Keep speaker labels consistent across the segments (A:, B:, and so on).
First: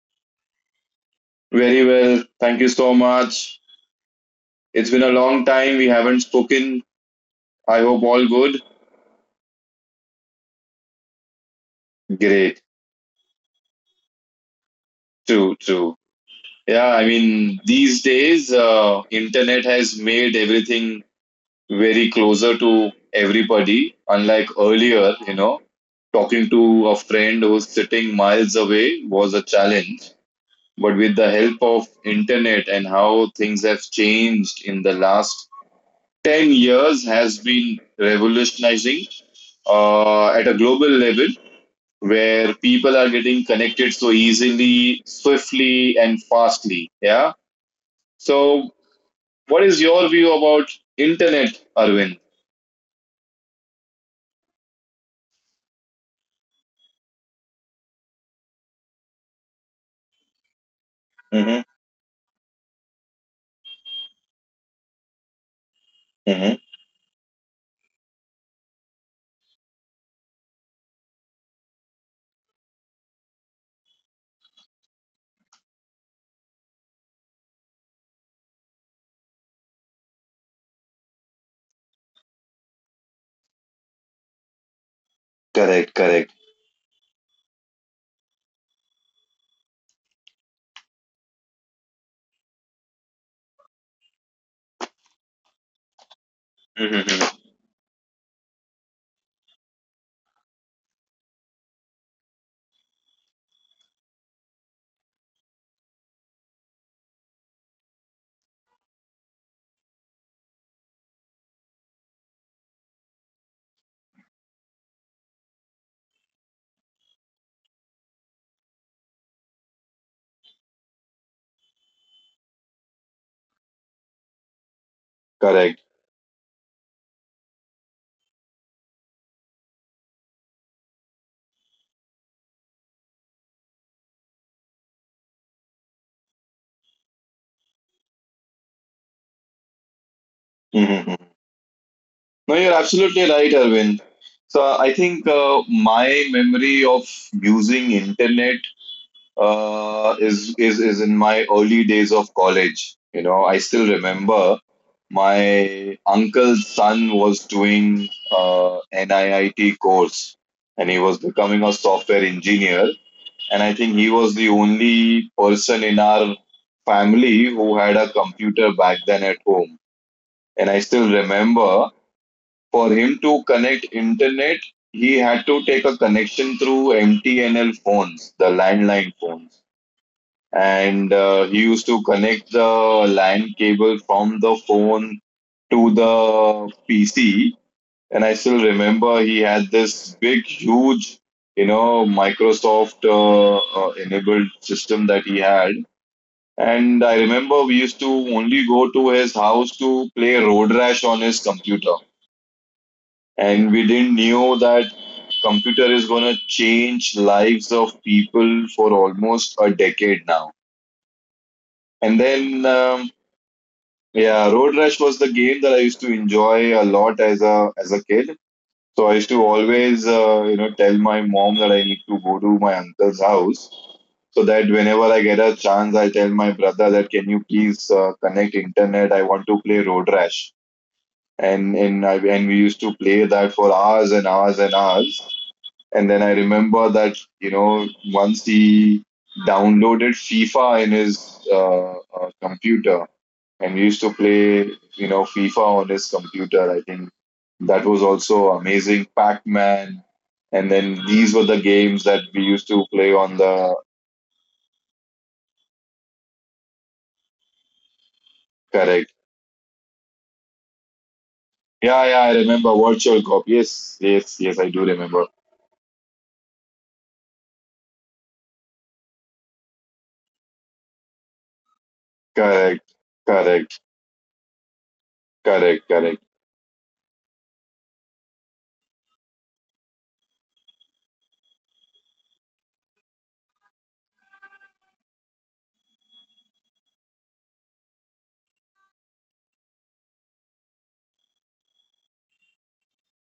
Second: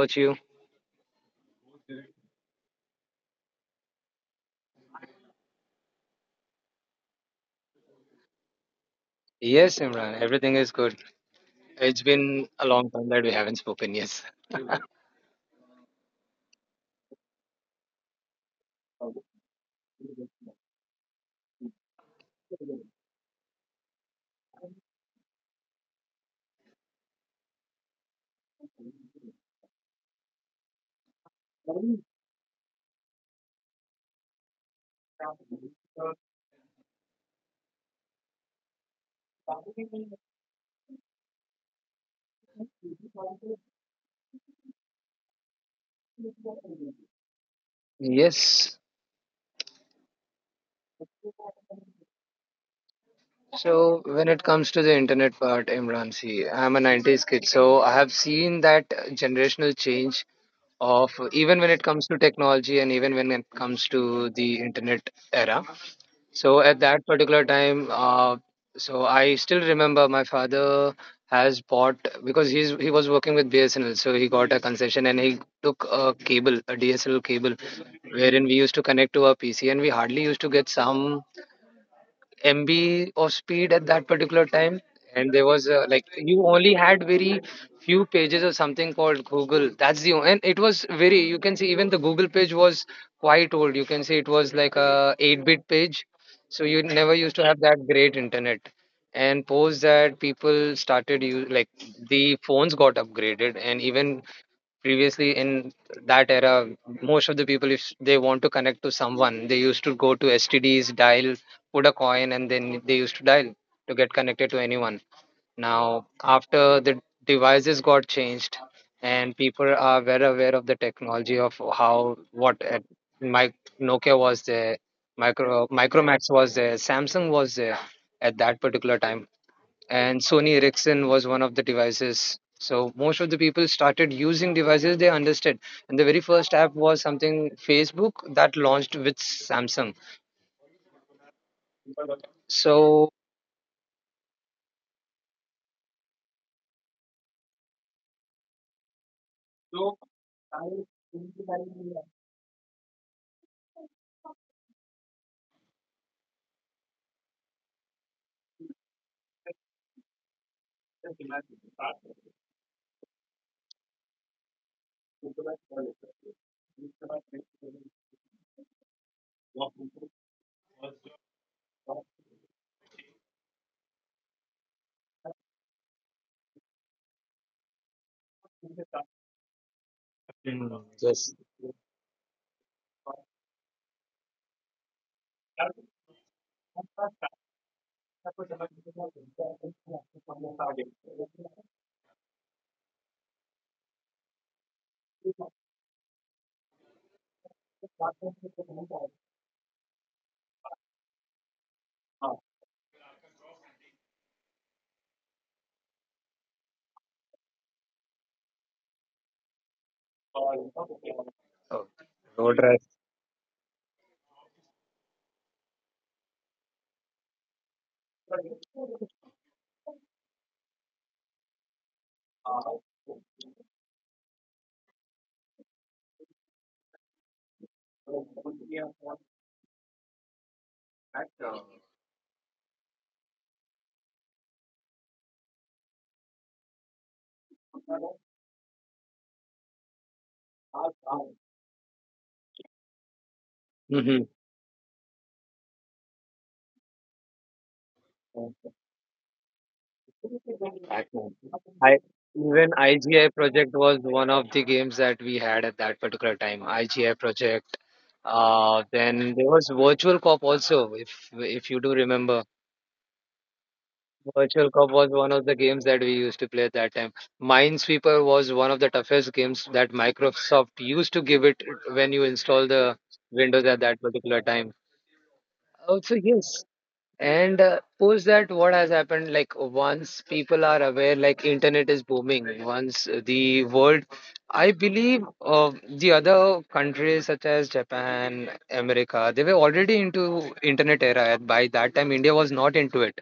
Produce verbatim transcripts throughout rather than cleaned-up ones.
A: about you?
B: Very well, thank you so much. It's been a long time we haven't spoken. I hope all good.
A: Yes, Imran. Everything is good. It's been
B: Great.
A: a long time that we haven't spoken. Yes.
B: True, true. Yeah, I mean these days uh, internet has made everything very closer to everybody unlike earlier, you know. Talking to a friend who's sitting miles away was a challenge, but with the help of internet and how things have changed in the last ten years has been revolutionizing uh, at a global level where people are getting connected so easily, swiftly, and fastly. Yeah. So,
A: Yes.
B: what is your view about internet, Arvind?
A: So when it comes to the internet part, Imran, see, I'm a nineties kid, so I have seen that generational change of, even
B: Mm-hmm.
A: when it comes to technology and even when it comes to the internet era. So
B: Mm-hmm.
A: at that particular time, uh, so I still remember my father has bought, because he's he was working with B S N L, so he got a concession and he took a cable, a D S L cable, wherein we used to connect to our P C, and we hardly used to get some M B of speed at that particular time. And there was, uh,
B: Correct,
A: like,
B: correct,
A: you only had very few pages of something called Google. That's the o- and it was very, you can see even the Google page was quite old. You can see it was like a eight-bit page, so you never used
B: mm-hmm.
A: to have that great internet. And post that, people started, you, like, the phones got upgraded. And even previously in that era, most of the people, if they want to connect to someone, they used to go to stds dial, put a coin, and then they used to dial to get connected to anyone. Now after the devices got changed and people are very aware of the technology of how, what, uh, my Nokia was there, micro uh,
B: Correct.
A: Micromax was there, Samsung was there at that particular time, and Sony Ericsson was one of the devices. So most of the people started using devices they understood, and the very first app was something Facebook that launched with Samsung.
B: Mm-hmm. No, you're
A: So
B: absolutely right, Arvind. So I think uh, my memory of using internet uh, is is is in my early days of college. You know, I still remember my uncle's son was doing uh, N I I T course, and he was becoming a software engineer. And I think he was the only person in our family who had a computer back then at home. And I still remember for him to connect internet, he had to take a connection through M T N L phones, the landline phones and uh, he used to connect the LAN cable from the phone to the P C. And I still remember he had this big, huge, you know, Microsoft uh, uh, enabled system that he had. And I remember we used to only go to his house to play Road Rash on his computer. And we didn't know that computer is going to change lives of people for almost a decade now.
A: oh,
B: And
A: Road
B: then
A: Rash.
B: um, Yeah, Road Rush was the game that I used to enjoy a lot as a as a kid. So I used to always, uh, you know, tell my mom that I need to go to my uncle's house, so that whenever I get a chance, I tell my brother that can you please uh, connect internet? I want to play Road Rash, and and I, and we used to play that for hours and hours and hours. And then I remember that you know once he downloaded FIFA in his uh, uh, computer and we used to
A: Mhm.
B: play, you know, FIFA on his computer. I think that was also amazing. Pac Man, and then these
A: Batman.
B: were the
A: I,
B: games that we used
A: even
B: to play
A: I G I
B: on
A: project
B: the
A: was one of the games that we had at that particular time. I G I project. Uh,
B: correct.
A: then there was Virtual Cop also, if if you do
B: Yeah, yeah, I
A: remember.
B: remember Virtual Cop. Yes, yes, yes, I
A: Virtual
B: do
A: Cop was
B: remember.
A: one of the games that we used to play at that time. Minesweeper was one of the toughest games that Microsoft used to give it when you install
B: Correct,
A: the Windows
B: correct,
A: at that particular time.
B: correct,
A: Also,
B: correct,
A: yes. And uh, post that, what has happened? Like once people are aware, like internet is booming. Once the world, I believe, uh, the other countries such as Japan, America, they were already into internet era. By that time, India was not into it,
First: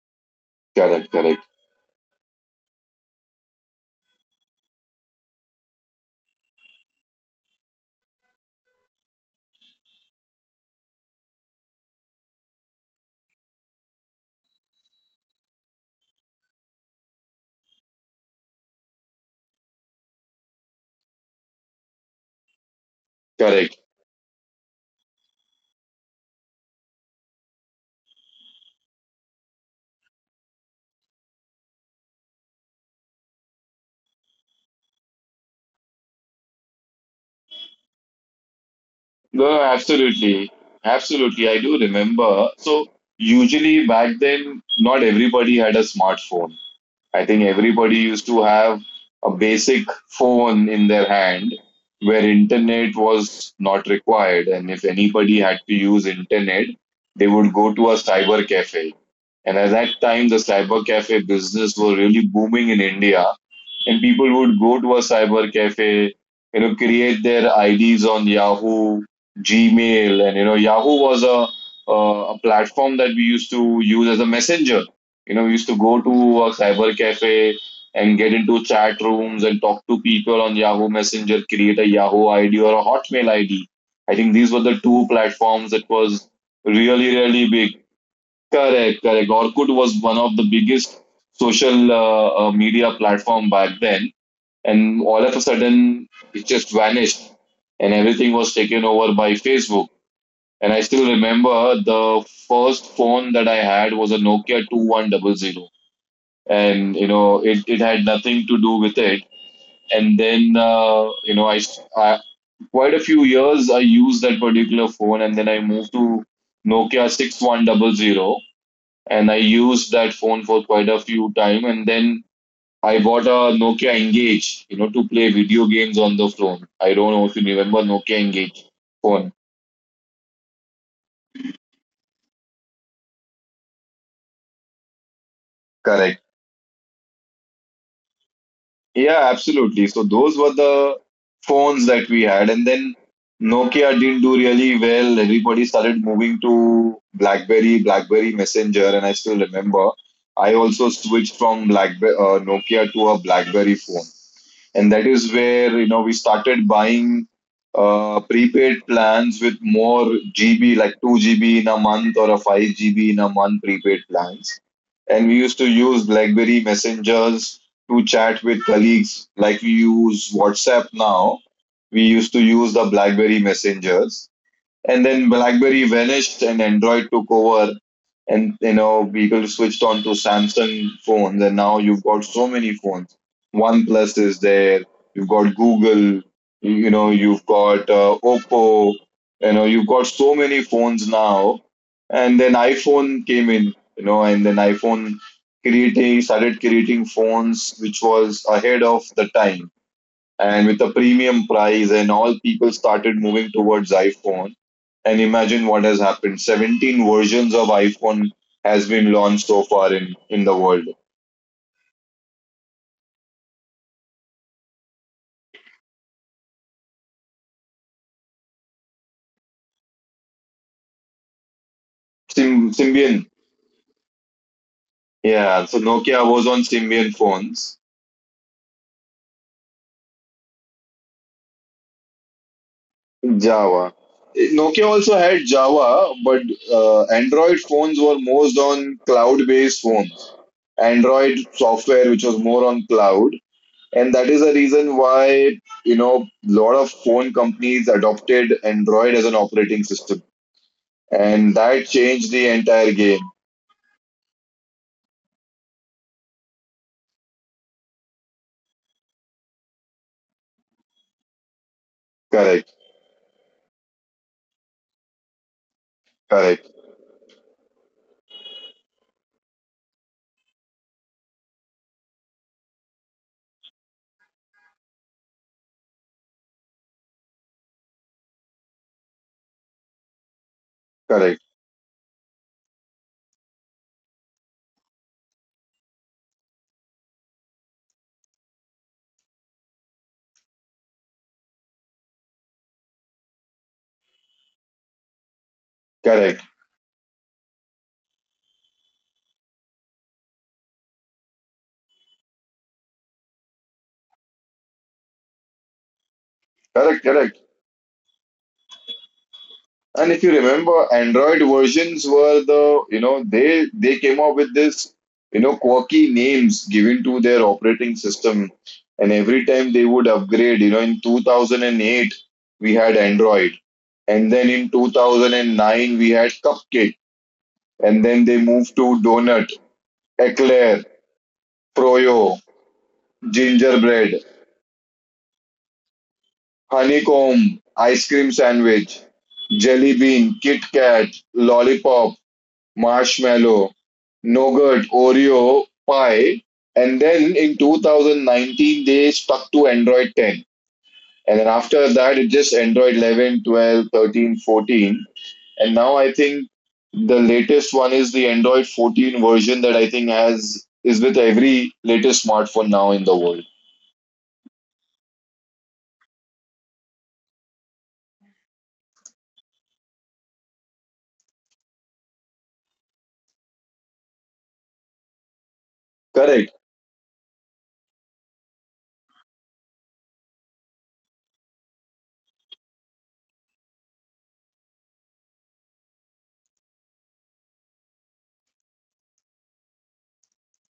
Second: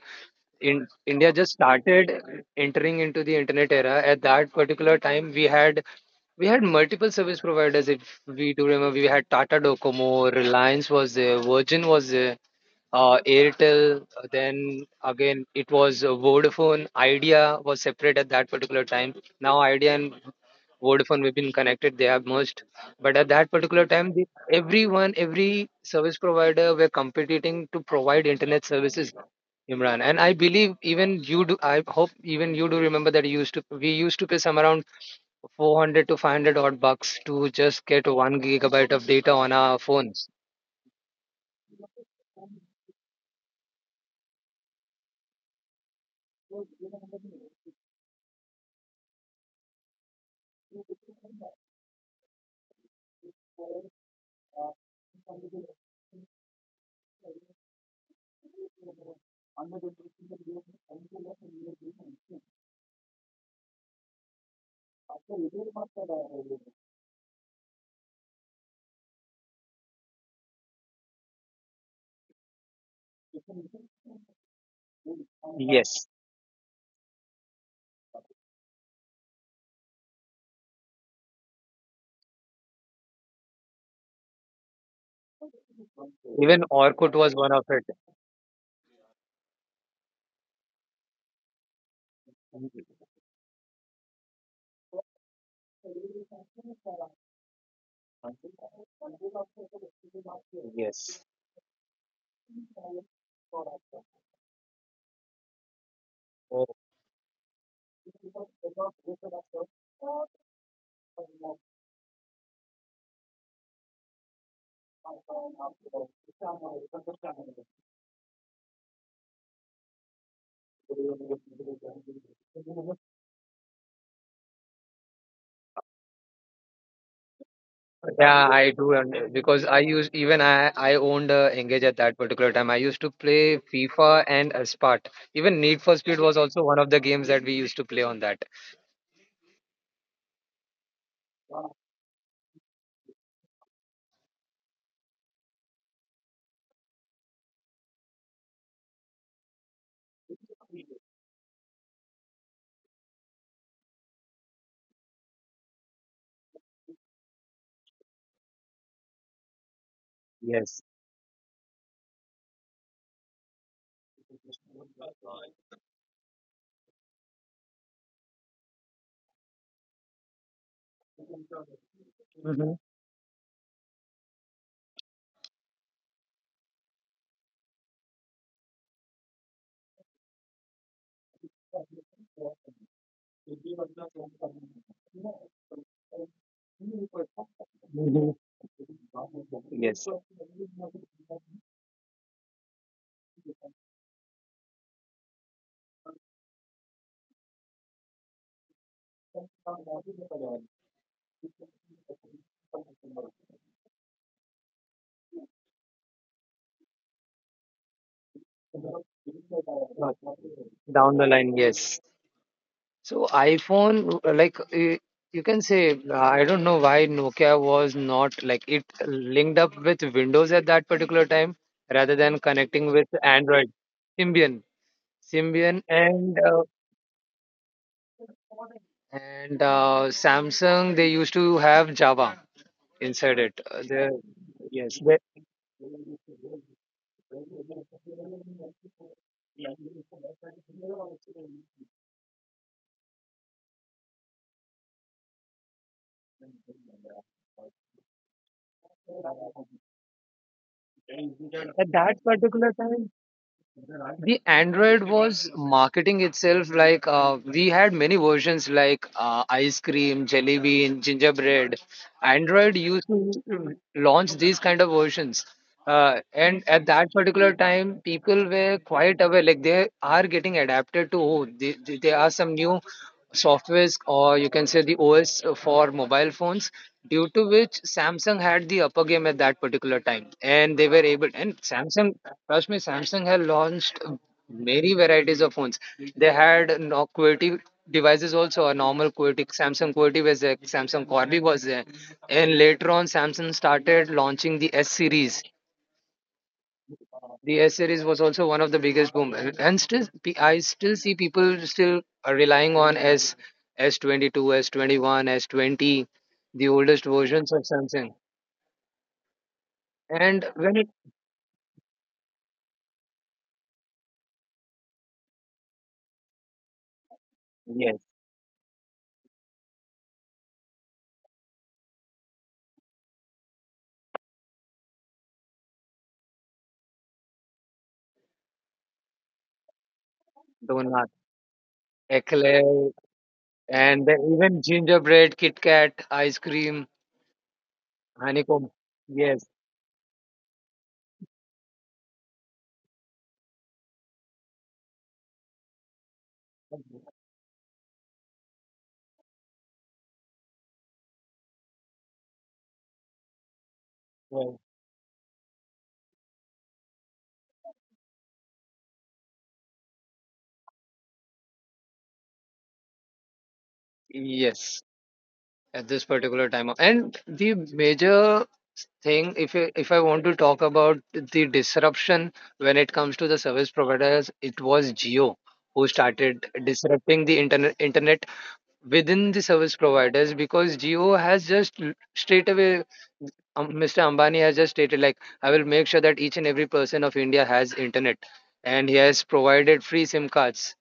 A: in
B: correct,
A: India
B: correct,
A: just started entering into the internet era. At that particular time we had, we had multiple service providers. If we do remember, we had Tata Docomo, Reliance was there, Virgin was there, uh, Airtel, uh, then again, it was uh, Vodafone. Idea was separate at that particular time. Now Idea and Vodafone, we've been connected. They have merged. But at that
B: correct.
A: particular time, the, everyone, every service provider, were competing to provide internet services. Imran, and I believe even you do, I hope even you do remember that you used to we used to pay some around four hundred to five hundred odd bucks to just get one gigabyte of data on
B: No,
A: our phones.
B: absolutely, absolutely. I do remember. So usually back then, not everybody had a smartphone. I think everybody used to have a basic phone in their hand where internet was not required. And if anybody had to use internet, they would go to a cyber cafe. And at that time, the cyber cafe business was really booming in India. And people would go to a cyber cafe, you know, create their I Ds on Yahoo, Gmail. And, you know, Yahoo was a, uh, a platform that we used to use as a messenger. You know, we used to go
A: Yes,
B: to a cyber cafe and get into chat rooms and talk to people on Yahoo Messenger, create a Yahoo I D or a Hotmail I D. I think these were the two platforms that was
A: even Orkut
B: really,
A: was one
B: really
A: of it.
B: big. Correct, correct. Orkut was one of the biggest social uh, uh, media platform back then, and all of a sudden it just vanished, and everything was taken over by Facebook. And I still remember the first phone that I had was a Nokia two one zero zero and you know it, it had nothing to do with it. And then uh, you know I, I quite a few years I used that particular phone and then I moved to Nokia six one zero zero and I used that phone for quite a few time and then I bought a Nokia Engage, you know, to play video games on the phone. I don't know if you remember Nokia
A: Yeah,
B: Engage
A: I do, and uh,
B: phone.
A: because I used, even I I owned uh, Engage at that particular time. I used to play FIFA and uh, Spart. Even Need for Speed
B: Correct.
A: was also one of the games that we used to play on that.
B: Yeah, absolutely. So those were the phones that we had, and then Nokia didn't do really well. Everybody started moving to BlackBerry, BlackBerry Messenger, and I still remember I also switched from BlackBerry uh, Nokia to a BlackBerry phone and that is where you know we started buying uh, prepaid plans with more G B, like two G B in a month or a five G B in a month prepaid plans, and we used to use BlackBerry messengers to chat with colleagues, like we use WhatsApp now. We used to use
A: Mhm.
B: the BlackBerry messengers, and then BlackBerry vanished and Android took over and you know people switched on to Samsung phones and now you've got so many phones. OnePlus is there, you've got Google, you you know you've got uh, Oppo, you know, you've got so many phones now. And then iPhone came in, you know, and then iphone creating started creating phones which was ahead of the time, and with a premium price and all, people started moving towards iPhone. And imagine what has happened: seventeen versions of iPhone has been launched so far in in the world.
A: Down the line, yes. So iPhone, uh, like uh, you can say, uh, I don't know why Nokia was not, like, it linked up with Windows at that particular time rather than
B: Sym-
A: connecting with
B: Symbian,
A: Android. Symbian,
B: yeah, so
A: Symbian,
B: Nokia
A: and
B: was
A: uh,
B: on Symbian phones.
A: and uh, Samsung, they used to have Java inside it. Uh,
B: Java,
A: there,
B: Nokia
A: yes,
B: also
A: the,
B: had Java, but uh, Android phones were most on cloud based phones, Android software which was more on cloud. And that is the reason why, you know, lot of phone companies adopted Android as an operating system. And that changed the entire game.
A: the Android was marketing itself, like, uh, we had many versions like, uh, ice cream, jelly bean, gingerbread. Android
B: Correct,
A: used to launch these kind of versions. Uh, and
B: correct,
A: at that particular time, people were quite aware, like they are getting adapted to, oh, they, they, there are some new softwares, or you can say the O S for mobile phones, due to which Samsung had the upper game at that particular time, and they were able.
B: correct,
A: And Samsung, trust me, Samsung had launched many varieties of phones. They had no QWERTY devices, also a normal QWERTY, Samsung QWERTY was there, Samsung Corby was there, and later on Samsung started launching the S series.
B: correct,
A: The S series was also one of the biggest boom, and and still, pe- I still see people still are relying on S, s twenty two, S twenty one, S S20, the oldest
B: correct, correct.
A: versions of Samsung.
B: And if you
A: And when it
B: remember, Android versions were the, you know, they they came up with this, you know, quirky names given to their
A: Yes,
B: operating system. And every time they would upgrade, you know, in two thousand eight, we had Android. And then in two thousand nine, we had Cupcake and then they move to donut, eclair,
A: donut,
B: froyo,
A: eclair, and then
B: gingerbread,
A: even gingerbread, Kit Kat, ice cream,
B: honeycomb, ice cream
A: honeycomb.
B: sandwich,
A: Yes,
B: jelly bean, Kit Kat, lollipop, marshmallow, nougat, Oreo, pie. And then in two thousand nineteen, they stuck to Android ten. And then after that, it just Android eleven, twelve, thirteen,
A: yes,
B: fourteen. And now I think the latest one is the Android fourteen version that I think has is with every latest smartphone now in the world.
A: yes. At this particular time, of- and the major thing, if I- if I want to talk about the disruption when it comes to the service providers, it was Jio who started
B: Correct.
A: disrupting the internet internet within the service providers, because Jio has just, l- straight away, um, Mister Ambani has just stated like, I will make sure that each and every person of India has internet, and he has provided free SIM cards.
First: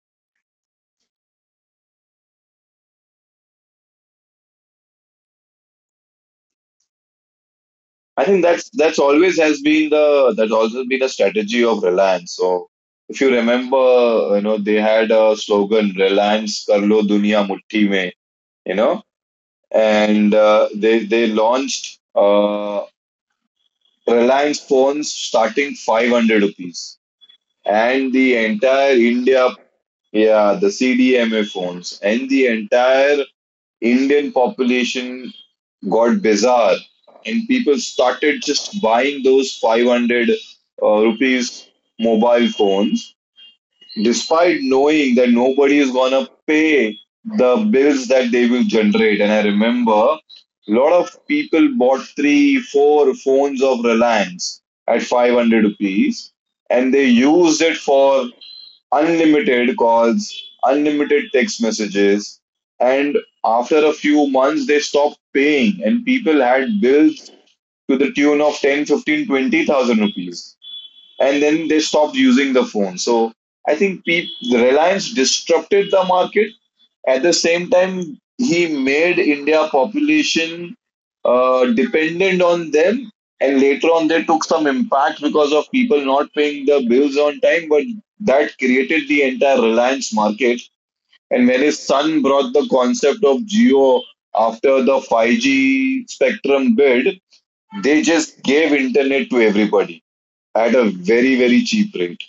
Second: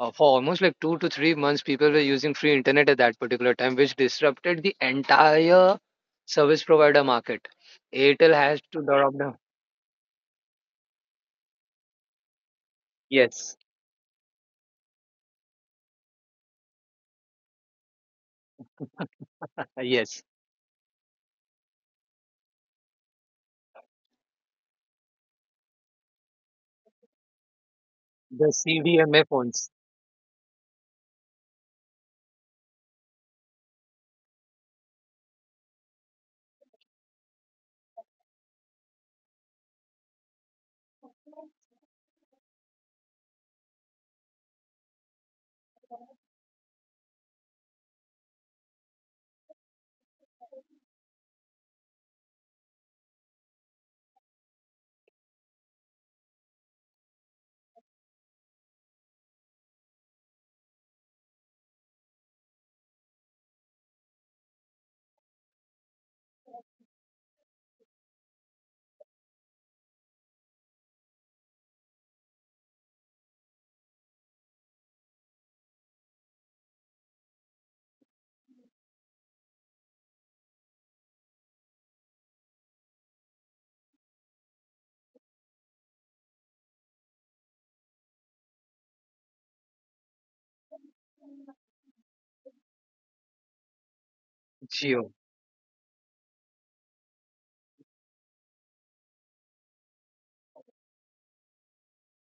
A: Uh, for almost like two to three months, people were using free internet at that particular time, which disrupted the entire service provider market.
B: I
A: Airtel
B: think
A: has
B: that's
A: to
B: that's
A: drop
B: always
A: down.
B: has been the that's also been a strategy of Reliance. So if you
A: Yes,
B: remember, you know they had a slogan Reliance Karlo Dunia Mutti Mein, you know,
A: uh, yes,
B: and uh, they they launched uh, Reliance phones starting five hundred rupees and the entire India, yeah, the C D M A phones and the entire Indian population got bizarre, and people started just buying those five hundred uh, rupees mobile phones, despite knowing that nobody is gonna pay the bills that they will generate. And I remember a lot of people bought three, four phones of Reliance at five hundred rupees and they used it for unlimited calls, unlimited text messages. And after a few months, they stopped paying, and people had bills to the tune of ten, fifteen, twenty thousand rupees and then they stopped using the phone. So I think Pete, Reliance disrupted the market. At the same time, he made India population uh, dependent on them, and later on they took some impact because of people not paying the bills on time. But that created the entire Reliance market. And when his son brought the concept of Geo after the
A: Jio.
B: five G spectrum bid, they just gave internet to everybody at a very very cheap rate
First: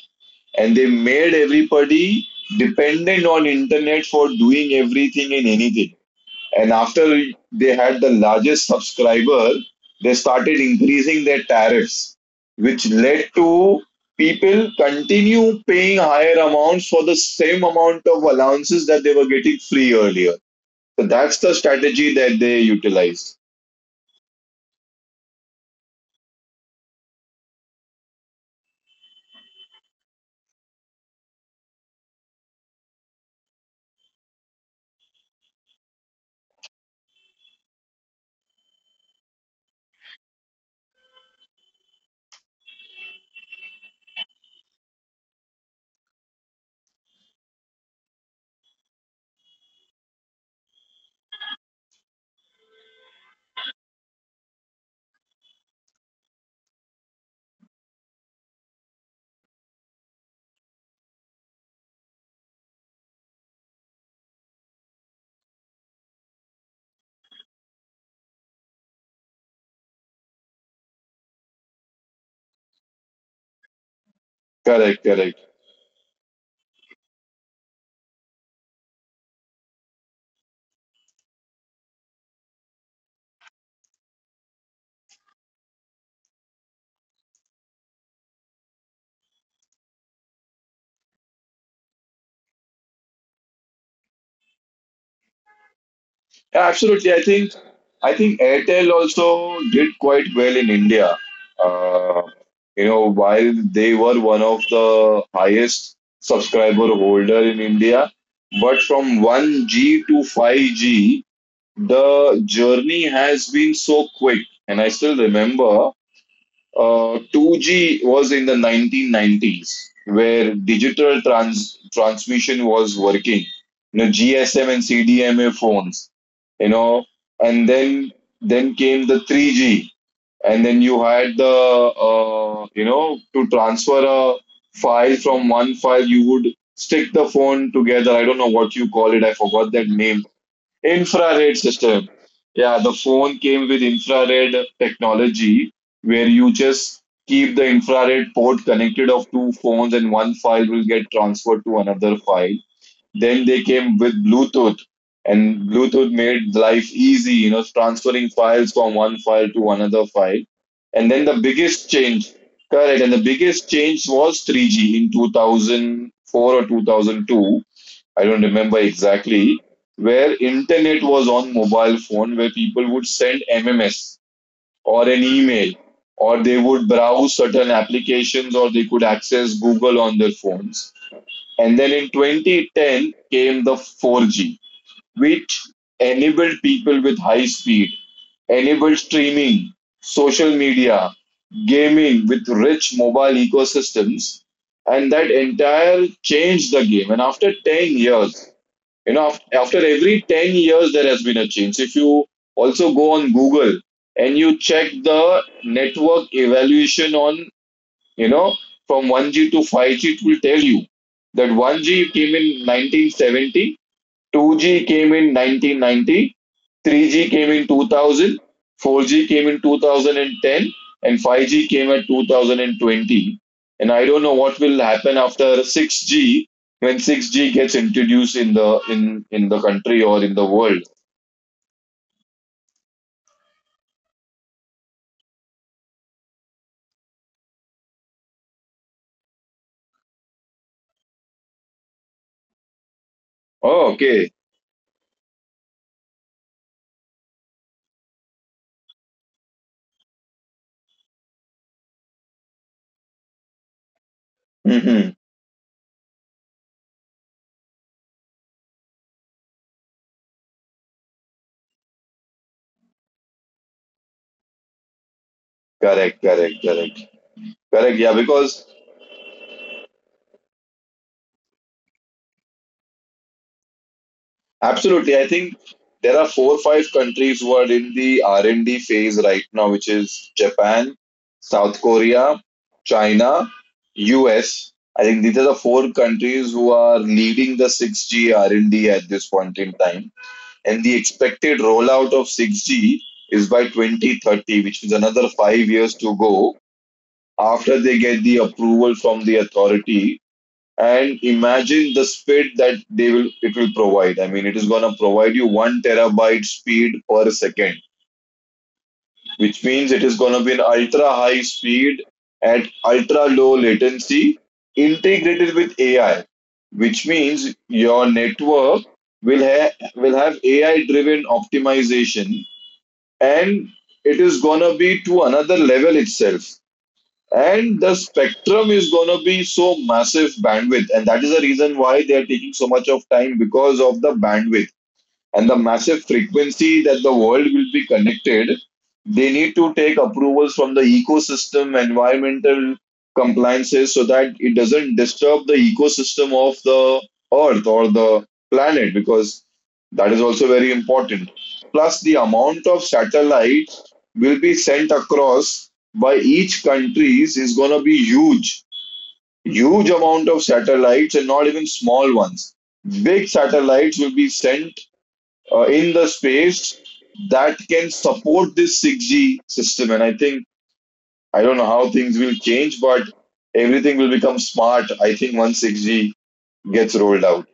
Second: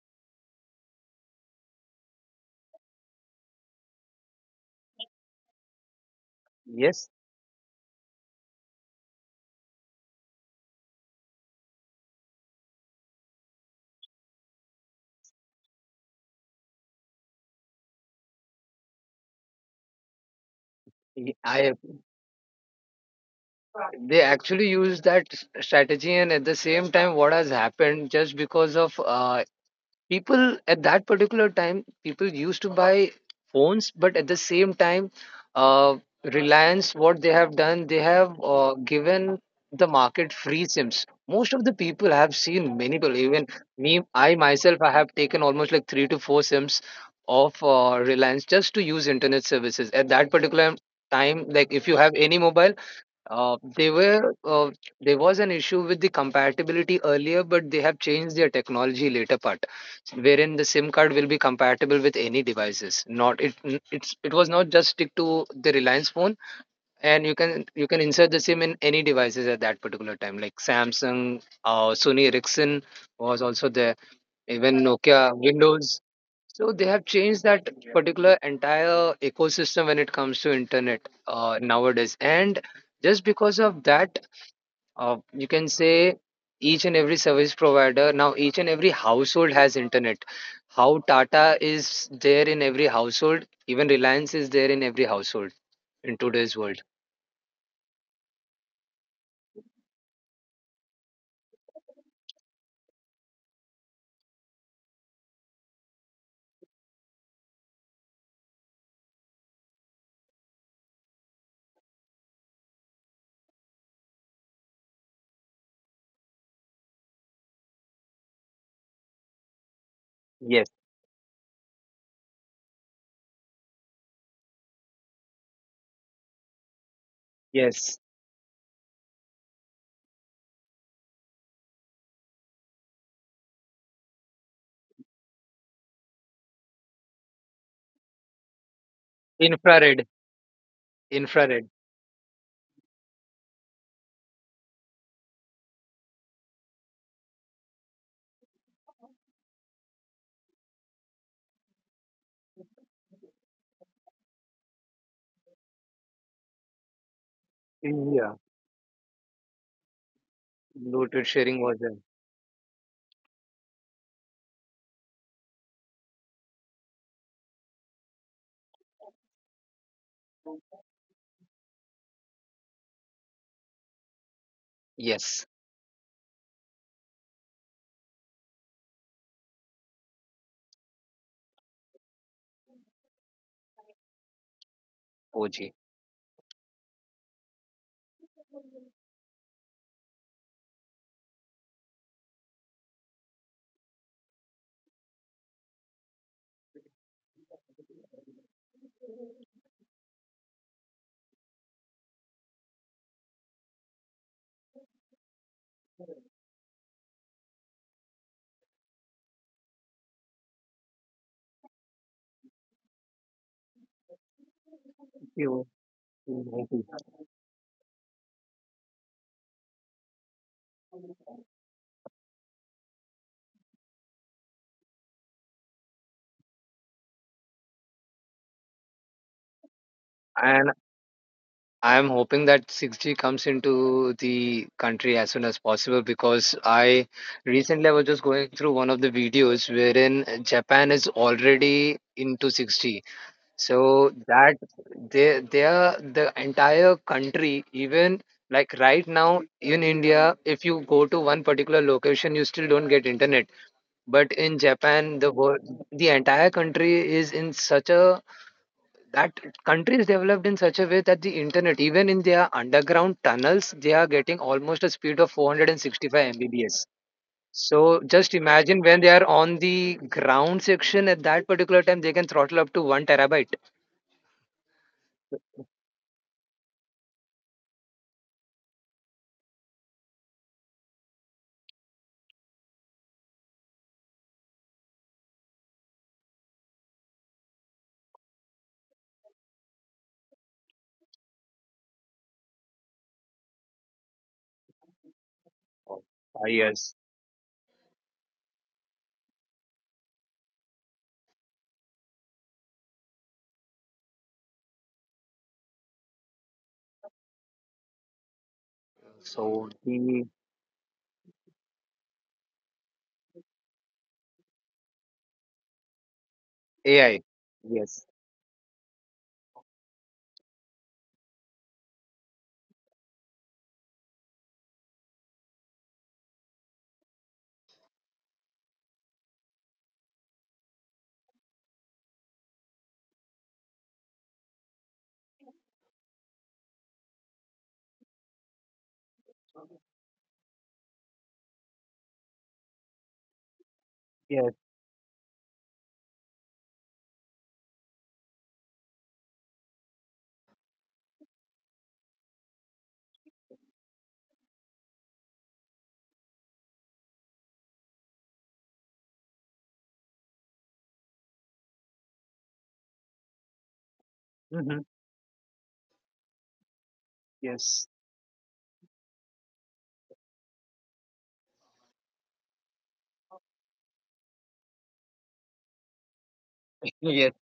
B: and they made everybody dependent on internet for doing everything and anything. And
A: Yes,
B: after they had the largest subscriber they started increasing their tariffs which led to people continue paying higher amounts for the same amount of allowances that they were getting free earlier. So
A: y-
B: that's the
A: I.
B: strategy that they utilized.
A: They actually used that s- strategy, and at the same time, what has happened, just because of, uh, people at that particular time, people used to buy phones, but at the same time, uh, Reliance, what they have done, they have, uh, given the market free SIMs. Most of the people have seen, many people, even me, I myself I have taken almost like three to four SIMs of uh, Reliance just to use internet services at that particular time. Like if you have any mobile, uh, they were uh, there was an issue with the compatibility earlier, but they have changed their technology later part, wherein the SIM card will be compatible with any devices. Not it n- it's It was not just stick to the Reliance phone, and you can you can insert the SIM in any devices at that particular time, like Samsung, uh, Sony Ericsson was also there, even
B: Correct,
A: Nokia
B: correct.
A: Windows. So they have changed that particular entire ecosystem when it comes to internet, uh, nowadays. And just because of that, uh, you can say each and every service provider now, each and every household has internet, how Tata is there in every household, even Reliance is there in every household in today's
B: Yeah,
A: world.
B: absolutely. I think I think Airtel also did quite well in India. Uh, you know, while they were one of the highest subscriber holder in India, but from one G to five G, the journey has been so quick. And I still remember uh, two G was in the nineteen nineties, where
A: Yes.
B: digital trans- transmission was working. You know, G S M and C D M A phones. You know, and
A: Yes.
B: then then came the three G, and then you had the uh, you know, to transfer a file from one file, you would stick the phone together. I don't know what you call it. I forgot that
A: Infrared.
B: name. Infrared
A: Infrared.
B: system. Yeah, the phone came with infrared technology where you just keep the infrared port connected of two phones and one file will get transferred to another file. Then they came with Bluetooth and Bluetooth made life easy, you know, transferring
A: Yeah,
B: files from one file to another file. And
A: Bluetooth
B: then the
A: sharing was
B: biggest
A: there.
B: change, correct, and the biggest change was three G in two thousand four or two thousand two, I don't remember exactly, where internet was on mobile phone, where people would send M M S or an
A: Yes.
B: email, or they would browse certain applications, or they could access Google on their phones. And then in two thousand ten came the four G,
A: OG.
B: which enabled people with high speed, enabled streaming, social media, gaming with rich mobile ecosystems. And that entire changed the game. And after 10 years, you know, af- after every 10 years, there has been a change. If you also go on Google and you check the network evaluation on, you know, from one G to five G, it will tell you that one G came in nineteen seventy. two G came in nineteen ninety, three G came in two thousand, four G came in twenty ten, and five G came at two thousand twenty. And I don't know what will happen after six G when six G gets introduced in the in in the country or in the
A: And
B: world.
A: I'm hoping that six G comes into the country as soon as possible, because I recently I was just going through one of the videos wherein Japan is already into six G.
B: Oh,
A: So
B: okay.
A: that, they they are, the entire country, even like right now in India, if you go to one particular location, you still don't get internet. But in Japan,
B: Hmm.
A: the whole the entire country is in such a, that countries developed in such a way, that the internet, even in their underground tunnels, they are getting almost a speed of
B: Correct,
A: four hundred sixty-five
B: correct,
A: mbps.
B: correct,
A: So
B: correct. Yeah,
A: just
B: because.
A: imagine when they are on the ground section at that particular time, they can throttle up to one terabyte.
B: Absolutely. I think there are four or five countries who are in the R and D phase right now, which is Japan, South Korea, China, U S. I think these are the four countries who are leading the six G R and D at this point in time. And the expected rollout of six G is by twenty thirty, which is another five years to go after they get the approval from the authority. And imagine the speed that they will it will provide. I mean, it is going to provide you 1 terabyte speed per second, which means it is going to be an ultra high speed at ultra low latency, integrated with AI, which
A: AI.
B: means your network will have will have AI driven optimization. And it is going to be to another level itself. And the spectrum is going to be so massive bandwidth. And that is the reason why they are taking so much of time because of the bandwidth and the massive frequency that the world will be connected, they need to take approvals from the ecosystem, environmental compliances, so that
A: Yes.
B: it doesn't disturb the ecosystem of the earth or the planet, because that is also very important. Plus, the amount of satellites will be sent across by each countries is going to be huge. Huge amount of satellites and not even small ones. Big satellites will be sent
A: Hmm.
B: uh, in the space that can support this six G system. And I think, I don't know how things will change, but everything will become smart, I think, once six G gets rolled
A: Yes.
B: out.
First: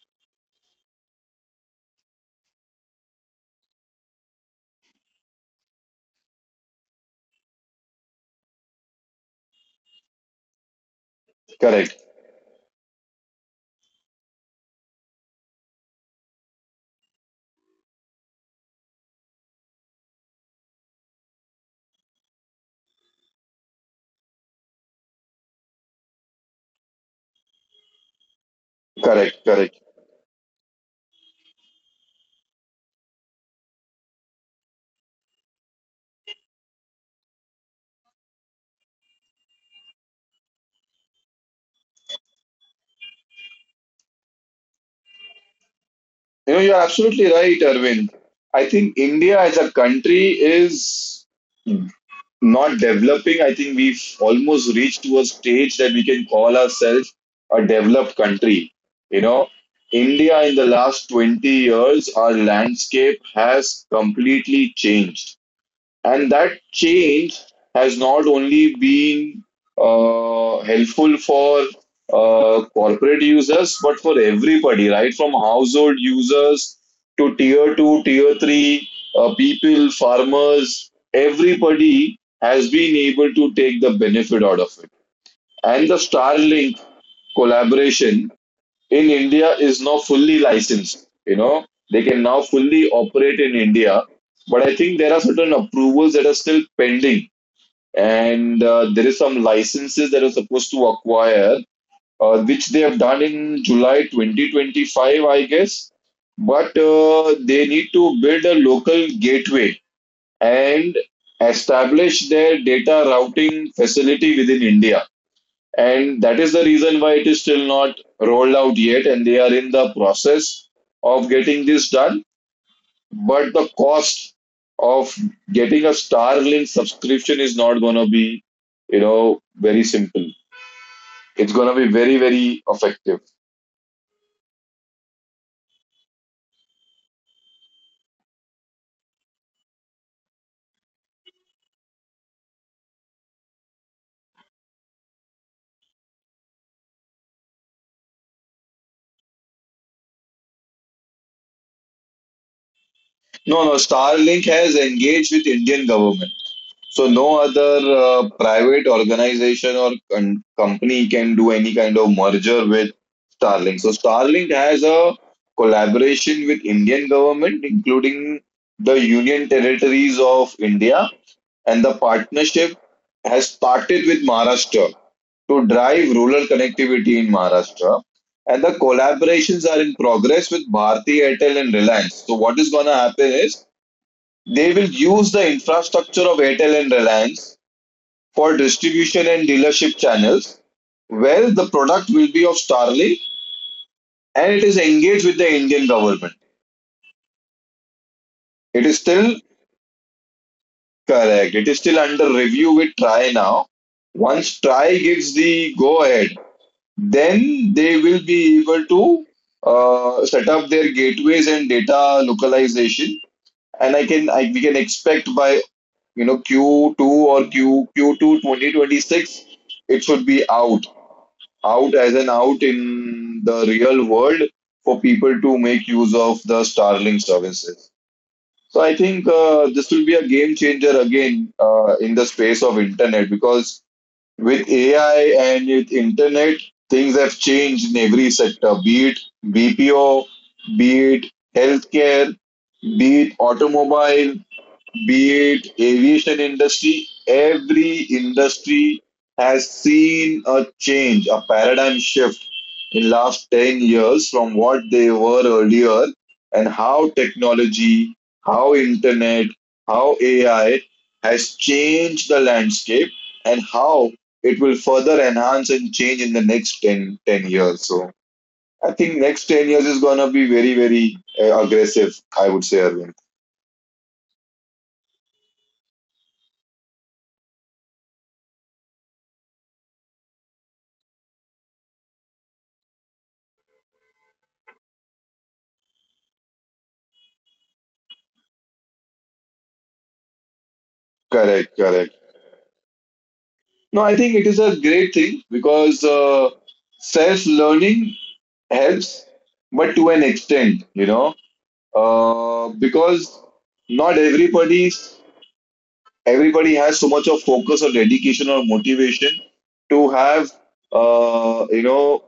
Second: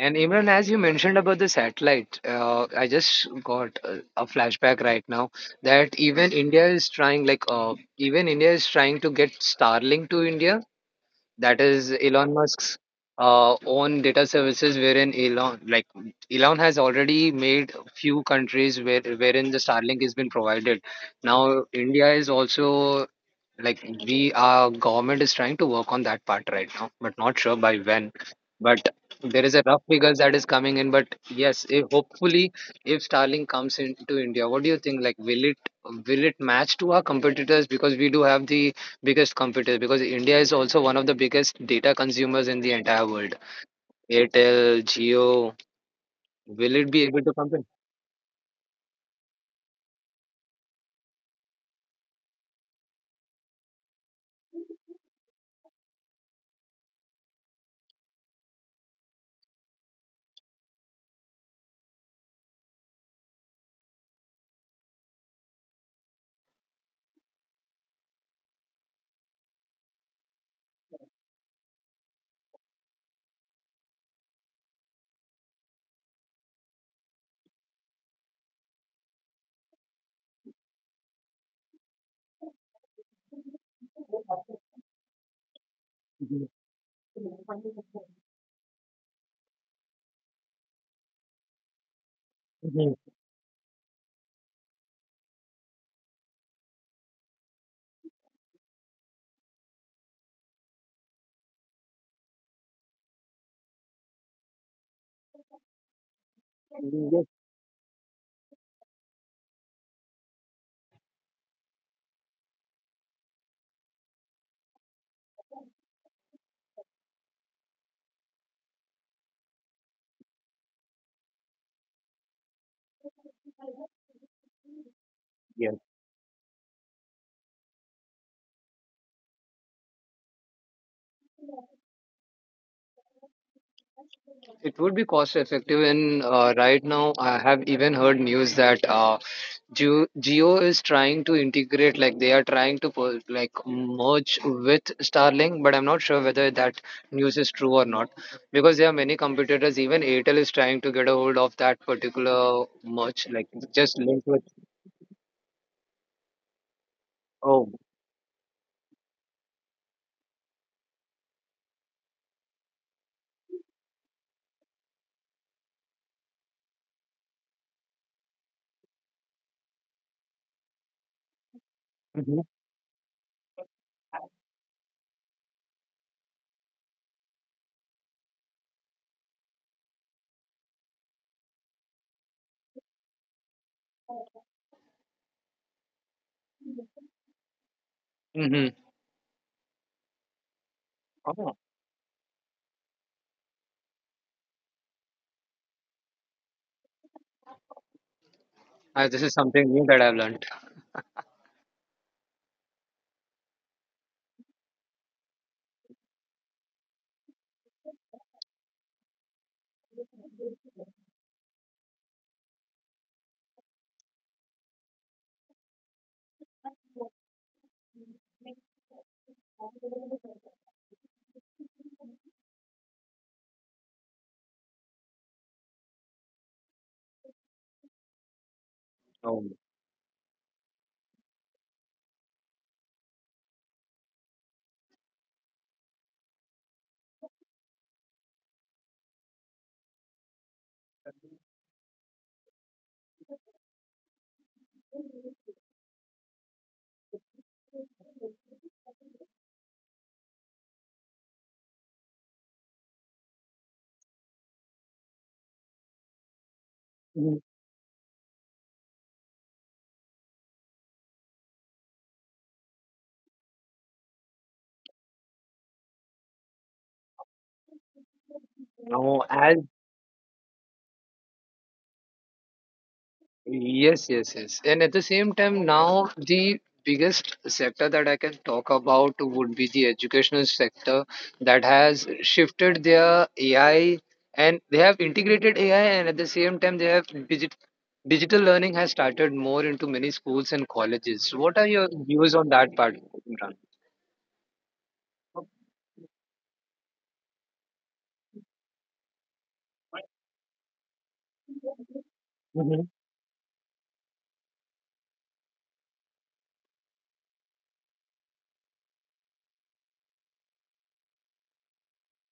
A: And Imran, as you mentioned about the satellite, uh, I just got a, a flashback right now, that even India is trying, like, uh, even India is trying to get Starlink to India, that is
B: Correct,
A: Elon Musk's uh, own data services, wherein Elon, like Elon, has already made few countries where, wherein the Starlink has been provided. Now India is also, like, we, our government is trying to work on that part right now, but not sure by when, but
B: correct,
A: there is a
B: correct.
A: rough figures that is coming in. But yes, if, hopefully, if Starlink comes into India, what do you think, like, will it will it match to our competitors? Because we do have the biggest competitor, because India is also one of the biggest data consumers in the entire world. Airtel, Geo,
B: You know, you're
A: will it be
B: absolutely
A: able to
B: right,
A: compete?
B: Arvind. I think India as a country is not developing, I think we've almost reached to a stage that we can call ourselves a developed country. You know, India in the last 20 years, our landscape has completely changed. And that change has not only been uh, helpful for uh, corporate users, but for everybody, right? From household users to tier two, tier three uh, people, farmers, everybody has been able to take the benefit out of it. And the Starlink collaboration in India is now fully licensed. You know, they can now fully operate in India, but I think there are certain approvals that are still pending, and uh, there is some licenses that are supposed to acquire, uh, which they have done in July twenty twenty-five, I guess. But uh, they need to build a local gateway and establish their data routing facility within India. And that is the reason why it is still not rolled out yet, and they are in the process of getting this done. But the cost of getting a Starlink subscription is not going to be, you know, very simple. It's going to be very, very effective.
A: It would be cost effective, and uh, right now I have even heard news that uh, Geo, Geo is trying to integrate, like they are trying to, pol- like, merge with Starlink, but I'm not sure whether that news is true or not, because there are many competitors. Even Airtel is trying to get a hold of that
B: No, no,
A: particular
B: Starlink
A: merge,
B: has
A: like
B: engaged
A: just
B: with
A: link
B: Indian
A: with.
B: government. So no other uh, private
A: Oh.
B: organization or con- company can do any kind of merger with Starlink. So Starlink has a collaboration with Indian government, including the union territories of India, and the partnership
A: Mm-hmm.
B: has started with Maharashtra to drive rural connectivity in Maharashtra. And the collaborations are in progress with Bharti Airtel and Reliance. So what is going to happen is they will use the infrastructure of Airtel and Reliance for
A: Mm-hmm.
B: distribution and dealership channels where the product will be of Starlink and it is engaged with the Indian government. It is
A: Uh, this
B: still
A: is something new that I've learned.
B: correct. It is still under review with Try now. Once Try gives the go ahead, then they will be able to uh, set up their gateways and data localization. And I can I, we can expect by you know Q two or Q q two twenty twenty six. It should be out out as an out in the real world for people to make use of the Starlink services. So I think
A: Oh.
B: uh, this will be a game changer again uh, in the space of internet because with A I and with internet, things have changed in every sector, be it B P O, be it healthcare, be it automobile, be it aviation industry. Every industry has seen a change, a paradigm shift in last 10 years from what they were earlier and how
A: Mhm.
B: technology, how internet, how A I has changed the landscape and how it will further enhance and change in the next ten ten years. So I think
A: Now,
B: next
A: as
B: 10 years is going to be very, very uh, aggressive, I would say, Arvind.
A: Yes, yes, yes. And at the same time, now the biggest sector that I can talk about would be the educational sector that has shifted their A I, and they have integrated A I, and at the same time they have, digit digital learning has started more into many schools and colleges. What are
B: Correct,
A: your
B: correct.
A: views on that part, Imran?
B: No, I think it is a great thing because uh, self-learning helps, but to an extent, you know, uh,
A: Mm-hmm.
B: because not everybody's everybody has so much of focus or dedication or motivation to have, uh, you know,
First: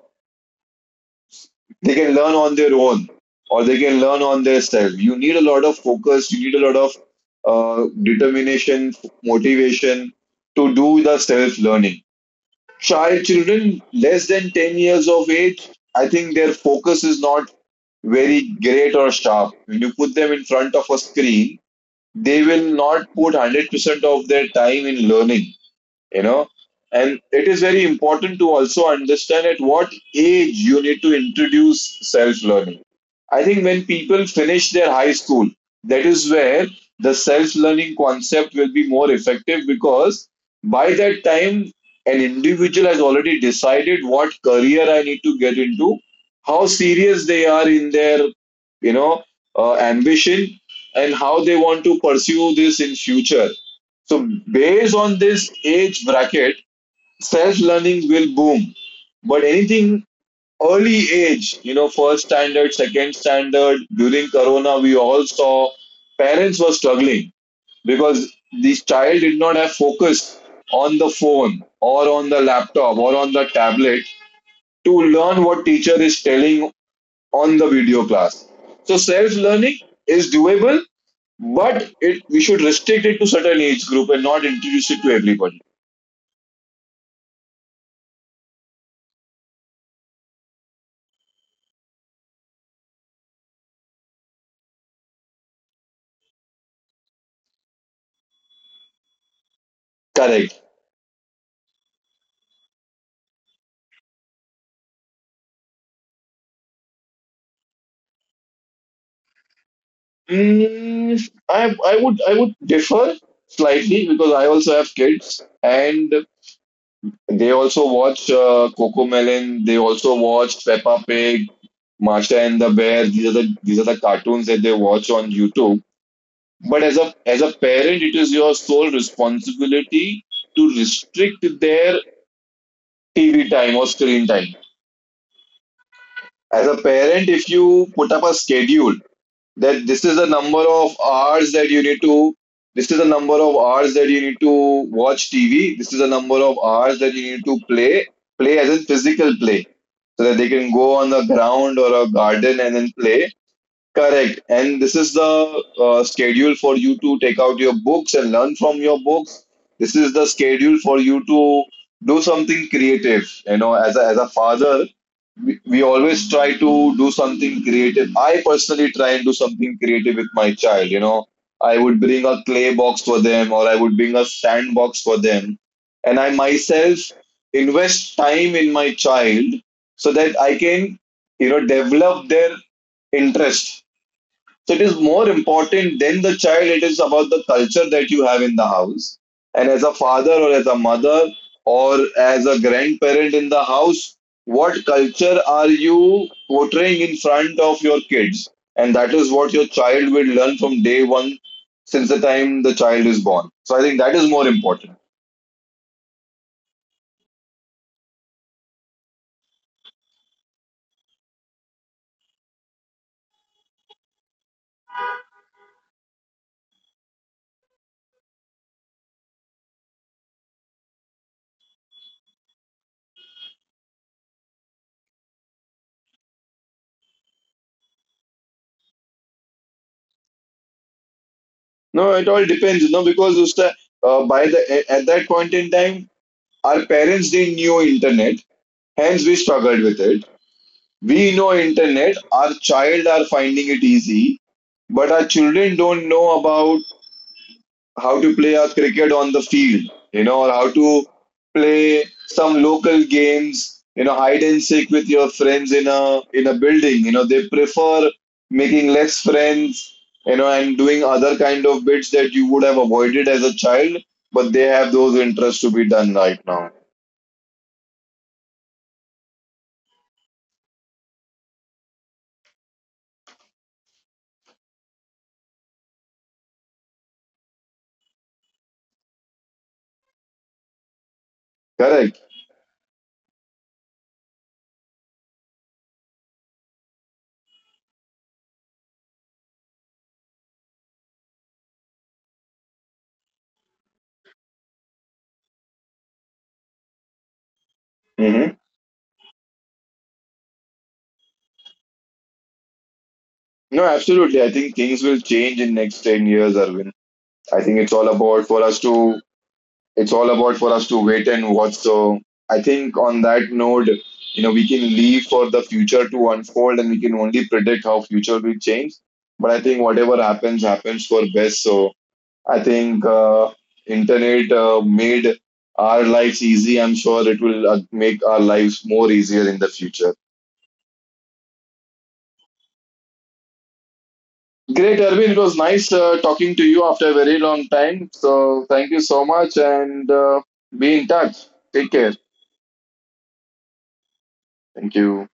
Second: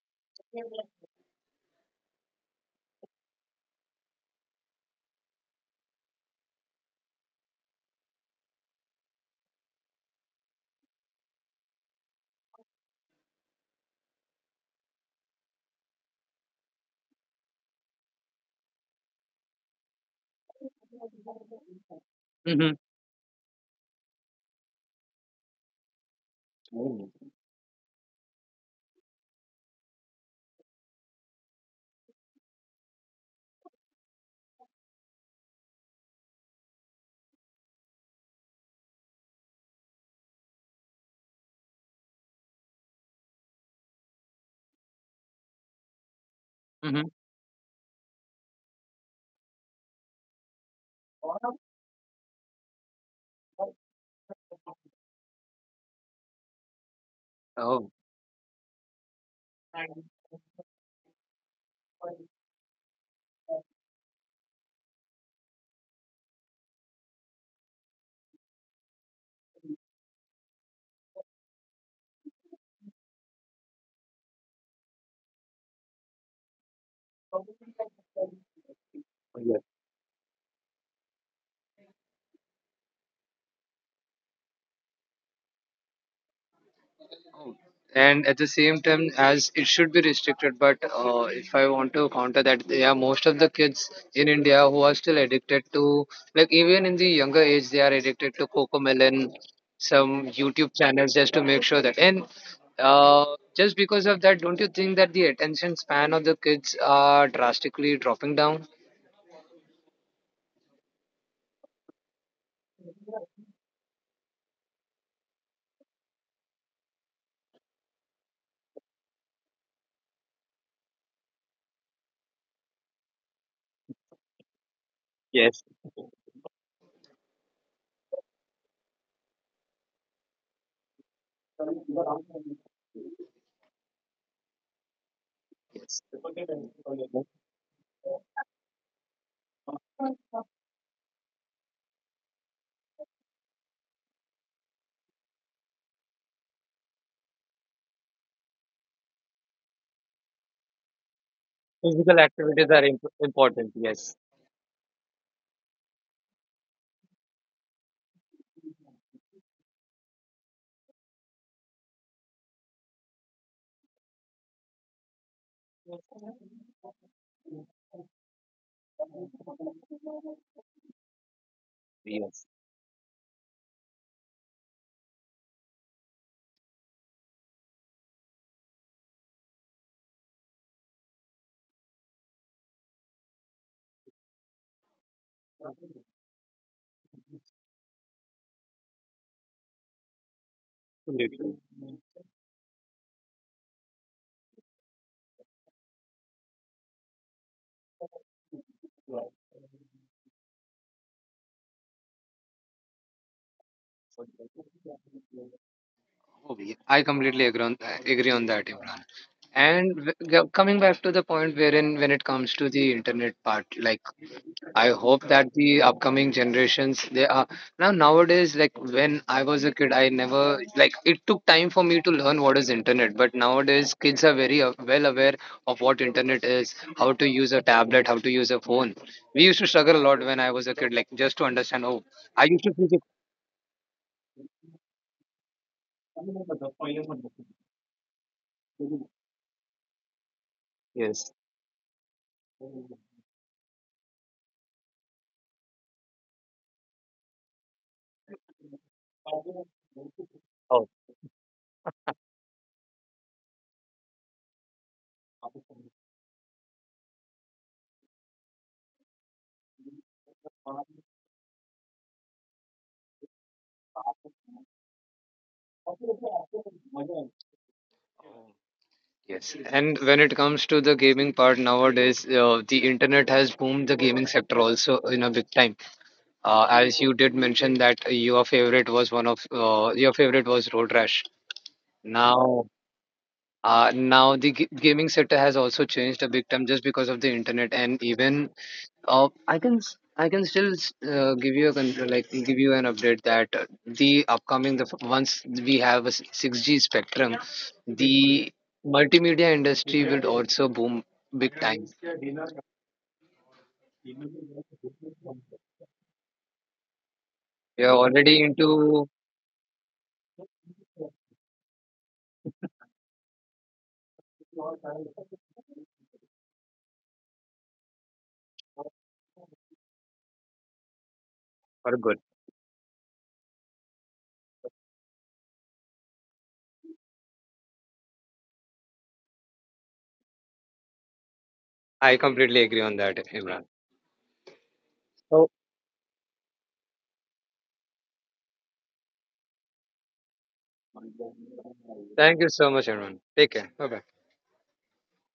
B: they can learn on their own or they can learn on their self. You need a lot of focus. You need a lot of uh, determination, motivation to do the self-learning. child children less than 10 years of age, I think their focus is not very great or sharp when you put them in front of a screen. They will not put one hundred percent of their time in learning you know and it is very important to also understand at what age you need to introduce self learning. I think when people finish their high school, that is where the self learning concept will be more effective, because by that time an individual has already decided what career I need to get into, how
A: Mm-hmm.
B: serious they are in their you know uh, ambition and how they want to pursue this in future. So, based on this age bracket, self
A: Oh.
B: learning will boom. But anything early age, you know, first standard, second standard, during Corona, we all saw parents were struggling because this child did not have focus on the phone or on the laptop or on the tablet to learn what teacher is telling on the video class. So self learning is doable, but it we should restrict it to certain age group and not introduce it to everybody.
A: And at the same time, as it should be restricted, but uh, if I want to counter that, yeah, most of the kids in India who are still addicted to, like, even in the younger age, they are addicted to Cocomelon, some
B: Correct.
A: YouTube channels, just to make sure that, and uh, just because of that, don't you think that the attention span of the kids are drastically dropping down?
B: Mm, I I would I would differ slightly because I also have kids and they also watch uh, Coco Melon. They also watch Peppa Pig, Marsha and the Bear. These are the these are the cartoons that they watch on YouTube. But as a as a parent, it is your sole responsibility to restrict their T V time or screen time. As a parent, if you put up a schedule that this is the number of hours that you need to, this is the number of hours that you need to watch TV, this is the number of hours that you need to play, play as in physical play, so that they can go on the ground or a garden and then play. Correct. And this is the uh, schedule for you to take out your books and learn from your books. This is the schedule for you to do something creative. You know, as a, as a father, we, we always try to do something creative. I personally try and do something creative with my child. You know, I would bring a clay box for them or I would bring a sand box for them. And I myself invest time in my child so that I can, you know, develop their interest so it is more important than the child. It is about the culture that you have in the house. And as a father or as a mother or as a grandparent in the house, what culture are you portraying in front of your kids? And that is what your child will learn from day one since the time the child is born. So I think that is more important.
A: Oh, yeah. I completely agree on, agree on that, Imran. And w- g- coming back to the point wherein, when it comes to the internet part, like, I hope that the upcoming generations, they are now, nowadays, like when I was a kid, I never, like, it took time for me to learn what is internet. But nowadays kids are very, uh, well aware of what internet is, how to use a tablet, how to use a phone. We used to struggle a lot when I was a kid, like just to understand, oh,
B: No, it all
A: I used
B: depends,
A: to.
B: you know, because Usta, uh, by the at that point in time, our parents didn't knew internet, hence we struggled with it. We know internet, our child are finding it easy, but our children don't know about how to play a cricket on the field, you know, or how to play some local games, you know, hide and seek with your friends in a in a building. You know, they prefer making less friends, you know, and doing other kind of bits that you would have avoided as a child, but they have those interests to be done right now.
A: Yes, and when it comes to the gaming part nowadays, uh, the internet has boomed the gaming sector also in a big time. Uh, as you did mention that, your favorite was one of uh, your favorite was Road Rash.
B: Correct.
A: Now, uh, now the g- gaming sector has also changed a big time just because of the internet, and even, uh, I can s- I can still s- uh, give you a, con- like, give you an update that, uh, the upcoming the f- once we have a, s- six G spectrum, the
B: Hmm.
A: multimedia industry will also boom big time.
B: No, absolutely. I think things will change in next ten years, Arvind. I think
A: We
B: it's
A: are
B: all
A: already
B: about for us
A: into.
B: to it's all about for us to wait and watch. So I think on that note, you know, we can leave for the future to unfold and we can only predict how future will change. But I think whatever happens, happens for best. So
A: For good.
B: I think uh, internet uh, made our lives easy. I'm sure it will uh, make our lives more easier in the future.
A: I completely agree on that, Imran.
B: Great, Arvind. It was nice uh, talking to you after a very long time. So thank you so much and uh, be in touch. Take care.
A: Thank you so much, everyone. Take care. Bye bye.
B: Thank you.